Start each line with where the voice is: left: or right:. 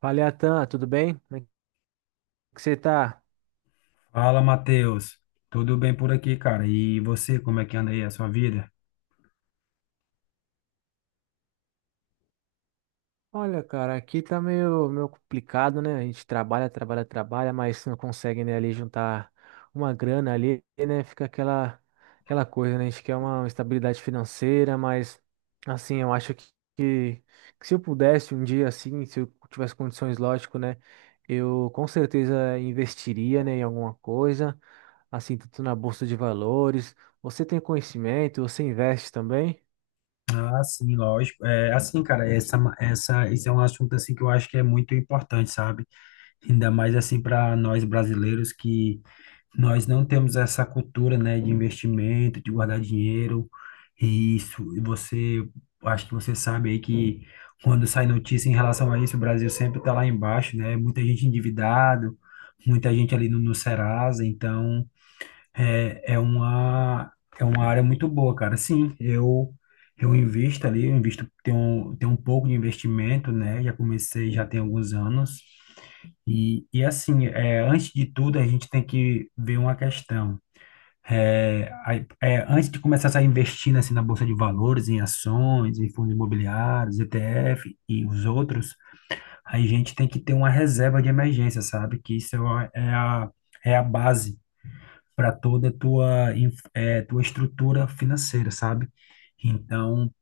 right: Fala, Atan, tudo bem? Como é que você tá?
left: Fala, Matheus. Tudo bem por aqui, cara? E você, como é que anda aí a sua vida?
right: Olha, cara, aqui tá meio complicado, né? A gente trabalha, trabalha, trabalha, mas não consegue, né, ali juntar uma grana ali, né? Fica aquela coisa, né? A gente quer uma estabilidade financeira, mas, assim, eu acho que, que se eu pudesse um dia, assim, se eu tivesse condições, lógico, né? Eu com certeza investiria, né, em alguma coisa, assim, tanto na bolsa de valores. Você tem conhecimento? Você investe também?
left: Ah, sim, lógico. É assim, cara, esse é um assunto assim que eu acho que é muito importante, sabe? Ainda mais assim para nós brasileiros que nós não temos essa cultura, né, de investimento, de guardar dinheiro. E isso, e você, acho que você sabe aí que quando sai notícia em relação a isso, o Brasil sempre tá lá embaixo, né? Muita gente endividado, muita gente ali no Serasa, então É, é uma, é uma área muito boa, cara. Sim, eu invisto ali, eu invisto, tenho um pouco de investimento, né? Já comecei, já tem alguns anos. E assim, é, antes de tudo, a gente tem que ver uma questão. É, a- Antes de começar a investir assim, na Bolsa de Valores, em ações, em fundos imobiliários, ETF e os outros, a gente tem que ter uma reserva de emergência, sabe? Que isso é, é a base para toda a tua, tua estrutura financeira, sabe? Então,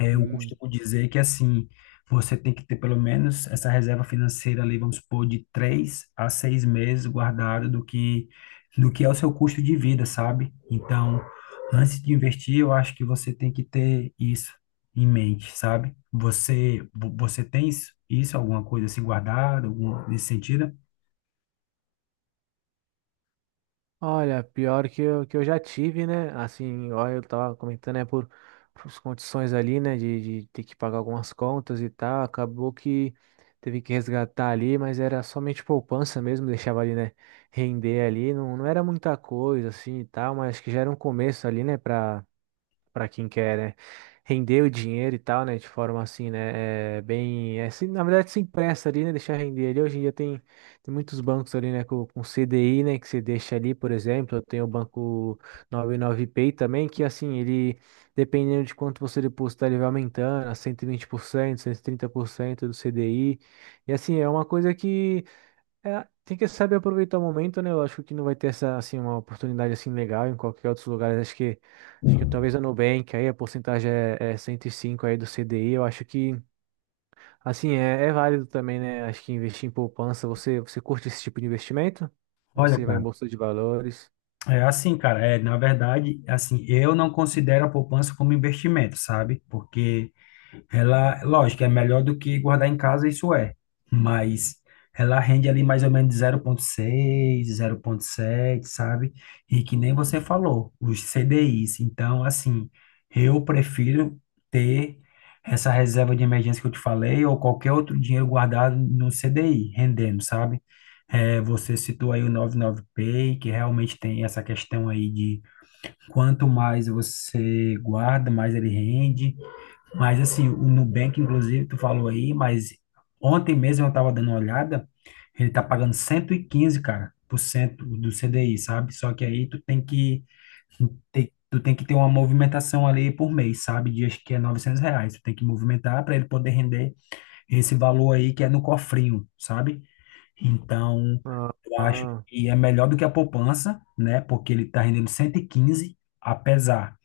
left: eu costumo dizer que, assim, você tem que ter pelo menos essa reserva financeira ali, vamos supor, de 3 a 6 meses guardado do que é o seu custo de vida, sabe? Então, antes de investir, eu acho que você tem que ter isso em mente, sabe? Você você tem isso, alguma coisa assim guardada, algum, nesse sentido?
right: Olha, pior que eu já tive, né? Assim, olha, eu tava comentando, né, por as condições ali, né, de ter que pagar algumas contas e tal, acabou que teve que resgatar ali, mas era somente poupança mesmo, deixava ali, né, render ali, não era muita coisa, assim, e tal, mas acho que já era um começo ali, né, para quem quer, né, render o dinheiro e tal, né, de forma assim, né, é, bem, é, assim, na verdade se empresta ali, né, deixar render ali. Hoje em dia tem muitos bancos ali, né, com CDI, né, que você deixa ali, por exemplo, eu tenho o banco 99Pay também, que assim, ele, dependendo de quanto você depositar, ele vai aumentando a cento e vinte por cento, 130% do CDI, e assim, é uma coisa que é, tem que saber aproveitar o momento, né? Eu acho que não vai ter essa, assim, uma oportunidade assim legal em qualquer outro lugar. Acho que talvez a Nubank, aí a porcentagem é 105 aí do CDI. Eu acho que, assim, é válido também, né? Acho que investir em poupança, você curte esse tipo de investimento?
left: Olha,
right: Você vai em
left: cara.
right: bolsa de valores?
left: É assim, cara, é, na verdade, assim, eu não considero a poupança como investimento, sabe? Porque ela, lógico, é melhor do que guardar em casa, isso é, mas ela rende ali mais ou menos 0,6, sete sabe? E que nem você falou, os CDIs. Então, assim, eu prefiro ter essa reserva de emergência que eu te falei ou qualquer outro dinheiro guardado no CDI, rendendo, sabe? É, você citou aí o 99pay que realmente tem essa questão aí de quanto mais você guarda, mais ele rende. Mas assim, o Nubank, inclusive, tu falou aí, mas ontem mesmo eu tava dando uma olhada, ele tá pagando 115 cara, por cento do CDI, sabe? Só que aí tu tem que ter uma movimentação ali por mês, sabe? De acho que é R$ 900. Tu tem que movimentar para ele poder render esse valor aí que é no cofrinho, sabe? Então,
right: Ah,
left: eu acho
right: ah.
left: que é melhor do que a poupança, né? Porque ele está rendendo 115, apesar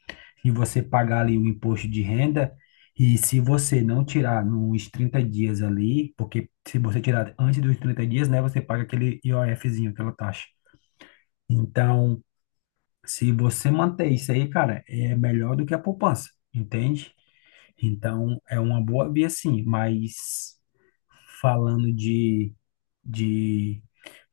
left: de você pagar ali o imposto de renda. E se você não tirar nos 30 dias ali, porque se você tirar antes dos 30 dias, né, você paga aquele IOFzinho, aquela taxa. Então, se você manter isso aí, cara, é melhor do que a poupança, entende? Então, é uma boa via sim, mas falando de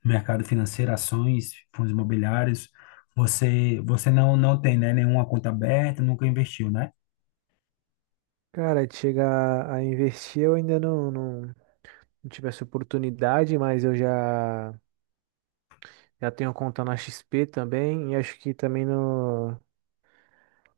left: mercado financeiro, ações, fundos imobiliários. Você não tem, né, nenhuma conta aberta, nunca investiu, né?
right: Cara, de chegar a investir, eu ainda não tive essa oportunidade, mas eu já tenho conta na XP também, e acho que também no.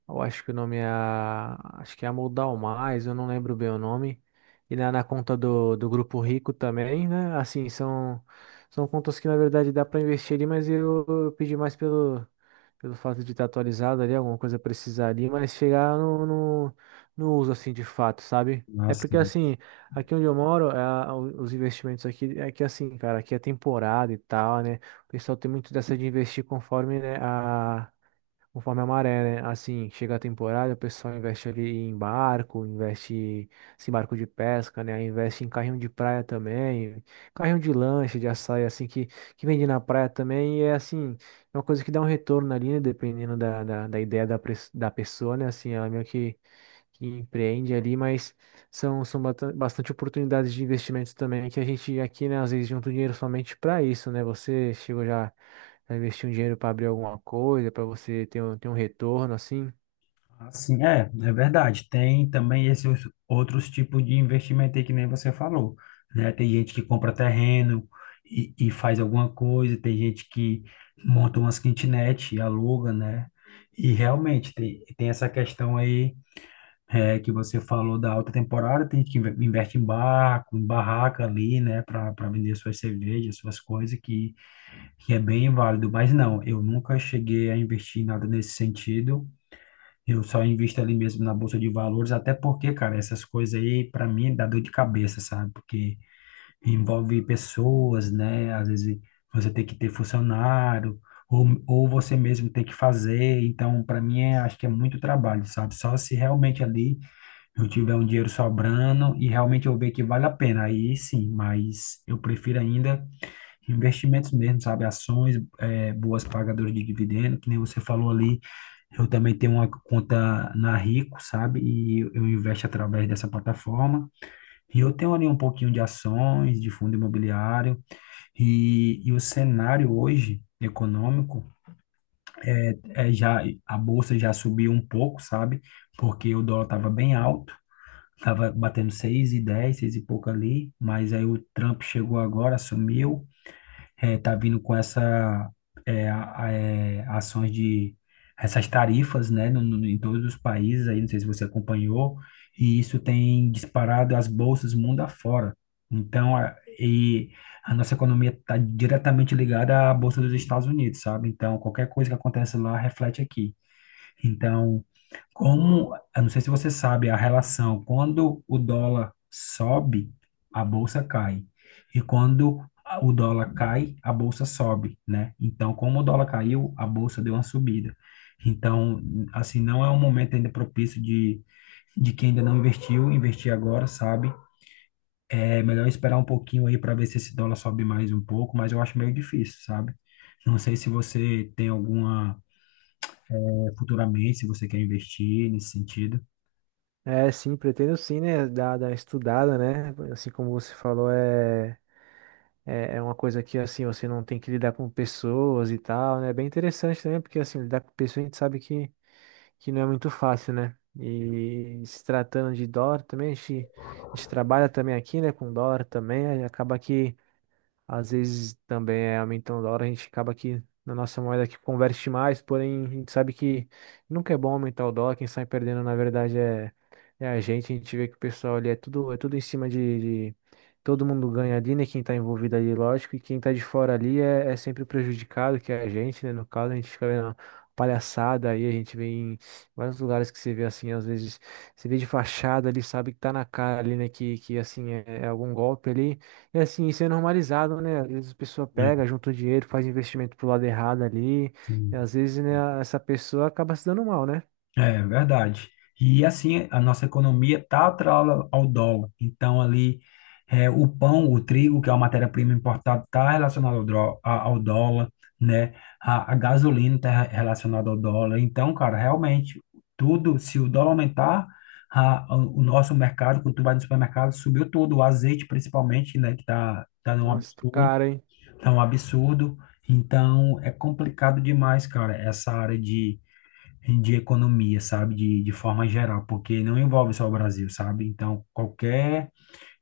right: Eu acho que o nome é. Acho que é Amoldar Mais, eu não lembro bem o nome. E na conta do Grupo Rico também, né? Assim, são contas que na verdade dá para investir ali, mas eu pedi mais pelo fato de estar atualizado ali, alguma coisa precisar ali, mas chegar no uso assim de fato, sabe? É porque
left: Assim,
right: assim, aqui onde eu moro, é, os investimentos aqui, é que assim, cara, aqui é temporada e tal, né? O pessoal tem muito dessa de investir conforme, né, a. Conforme a maré, né? Assim, chega a temporada, o pessoal investe ali em barco, investe em barco de pesca, né? Investe em carrinho de praia também, carrinho de lanche, de açaí, assim, que vende na praia também. E é assim, é uma coisa que dá um retorno ali, né? Dependendo da ideia da pessoa, né? Assim, ela meio que empreende ali, mas são bastante oportunidades de investimentos também que a gente aqui, né? Às vezes junta o dinheiro somente para isso, né? Você chegou já. Pra investir um dinheiro para abrir alguma coisa, para você ter um retorno assim?
left: assim é verdade. Tem também esses outros tipos de investimento aí que nem você falou, né? Tem gente que compra terreno e faz alguma coisa, tem gente que monta umas kitnet e aluga, né? E realmente tem, tem essa questão aí. É, que você falou da alta temporada, tem gente que investe em barco, em barraca ali, né, para vender suas cervejas, suas coisas, que é bem válido. Mas não, eu nunca cheguei a investir em nada nesse sentido. Eu só invisto ali mesmo na bolsa de valores, até porque, cara, essas coisas aí, para mim, dá dor de cabeça, sabe? Porque envolve pessoas, né? Às vezes você tem que ter funcionário, ou você mesmo tem que fazer. Então, para mim, é, acho que é muito trabalho, sabe? Só se realmente ali eu tiver um dinheiro sobrando e realmente eu ver que vale a pena, aí sim, mas eu prefiro ainda investimentos mesmo, sabe? Ações, boas pagadoras de dividendo, que nem você falou ali. Eu também tenho uma conta na Rico, sabe? E eu investo através dessa plataforma. E eu tenho ali um pouquinho de ações, de fundo imobiliário. E o cenário hoje econômico é, já a bolsa já subiu um pouco, sabe? Porque o dólar estava bem alto. Tava batendo seis e dez, seis e pouco ali, mas aí o Trump chegou agora, assumiu, tá vindo com essa ações de essas tarifas, né, no, em todos os países aí, não sei se você acompanhou, e isso tem disparado as bolsas mundo afora. Então, e a nossa economia está diretamente ligada à bolsa dos Estados Unidos, sabe? Então, qualquer coisa que acontece lá reflete aqui. Então, como, eu não sei se você sabe a relação, quando o dólar sobe, a bolsa cai. E quando o dólar cai, a bolsa sobe, né? Então, como o dólar caiu, a bolsa deu uma subida. Então, assim, não é um momento ainda propício de quem ainda não investiu, investir agora, sabe? É melhor esperar um pouquinho aí para ver se esse dólar sobe mais um pouco, mas eu acho meio difícil, sabe? Não sei se você tem alguma, eh, futuramente, se você quer investir nesse sentido.
right: É, sim, pretendo sim, né? Dar uma estudada, né? Assim como você falou, é uma coisa que assim você não tem que lidar com pessoas e tal, né? É bem interessante também, porque assim, lidar com pessoas a gente sabe que não é muito fácil, né? E se tratando de dólar também, a gente trabalha também aqui, né? Com dólar também, aí acaba que. Às vezes também é aumentando o dólar, a gente acaba que na nossa moeda que converte mais, porém a gente sabe que nunca é bom aumentar o dólar, quem sai perdendo na verdade é a gente vê que o pessoal ali é tudo em cima de todo mundo ganha ali, né? Quem tá envolvido ali, lógico, e quem tá de fora ali é sempre o prejudicado, que é a gente, né? No caso, a gente fica vendo palhaçada aí, a gente vê em vários lugares que você vê assim, às vezes, você vê de fachada ali, sabe que tá na cara ali, né? Que assim, é algum golpe ali. É assim, isso é normalizado, né? Às vezes a pessoa pega, junta o dinheiro, faz investimento pro lado errado ali, e
left: Sim.
right: às vezes, né, essa pessoa acaba se dando mal, né?
left: É verdade. E assim, a nossa economia está atrelada ao dólar. Então, ali, é, o pão, o trigo, que é uma matéria-prima importada, está relacionado ao dólar, né? A gasolina está relacionada ao dólar. Então, cara, realmente, tudo, se o dólar aumentar, o nosso mercado, quando tu vai no supermercado, subiu tudo. O azeite, principalmente, né? Que tá num
right: Nossa, tu
left: absurdo,
right: cara, hein?
left: tá um absurdo. Então, é complicado demais, cara, essa área de economia, sabe? De forma geral, porque não envolve só o Brasil, sabe? Então, qualquer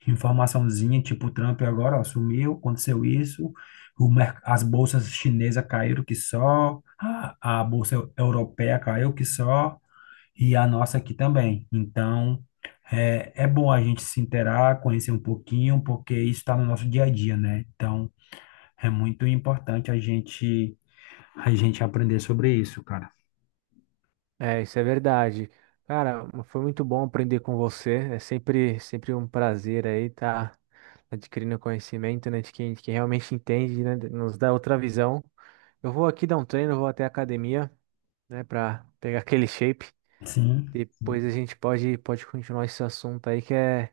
left: informaçãozinha, tipo o Trump agora, ó, sumiu, aconteceu isso, as bolsas chinesas caíram que só, a bolsa europeia caiu que só, e a nossa aqui também. Então, é bom a gente se inteirar, conhecer um pouquinho, porque isso está no nosso dia a dia, né? Então, é muito importante a gente aprender sobre isso, cara.
right: É, isso é verdade. Cara, foi muito bom aprender com você. É sempre, sempre um prazer aí estar adquirindo conhecimento, né, de quem realmente entende, né, nos dá outra visão. Eu vou aqui dar um treino, vou até a academia, né, para pegar aquele shape.
left: Sim.
right: Depois a gente pode continuar esse assunto aí que é,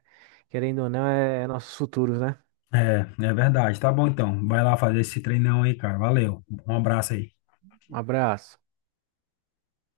right: querendo ou não, é nossos futuros, né?
left: É, é verdade. Tá bom então. Vai lá fazer esse treinão aí, cara. Valeu. Um abraço aí.
right: Um abraço.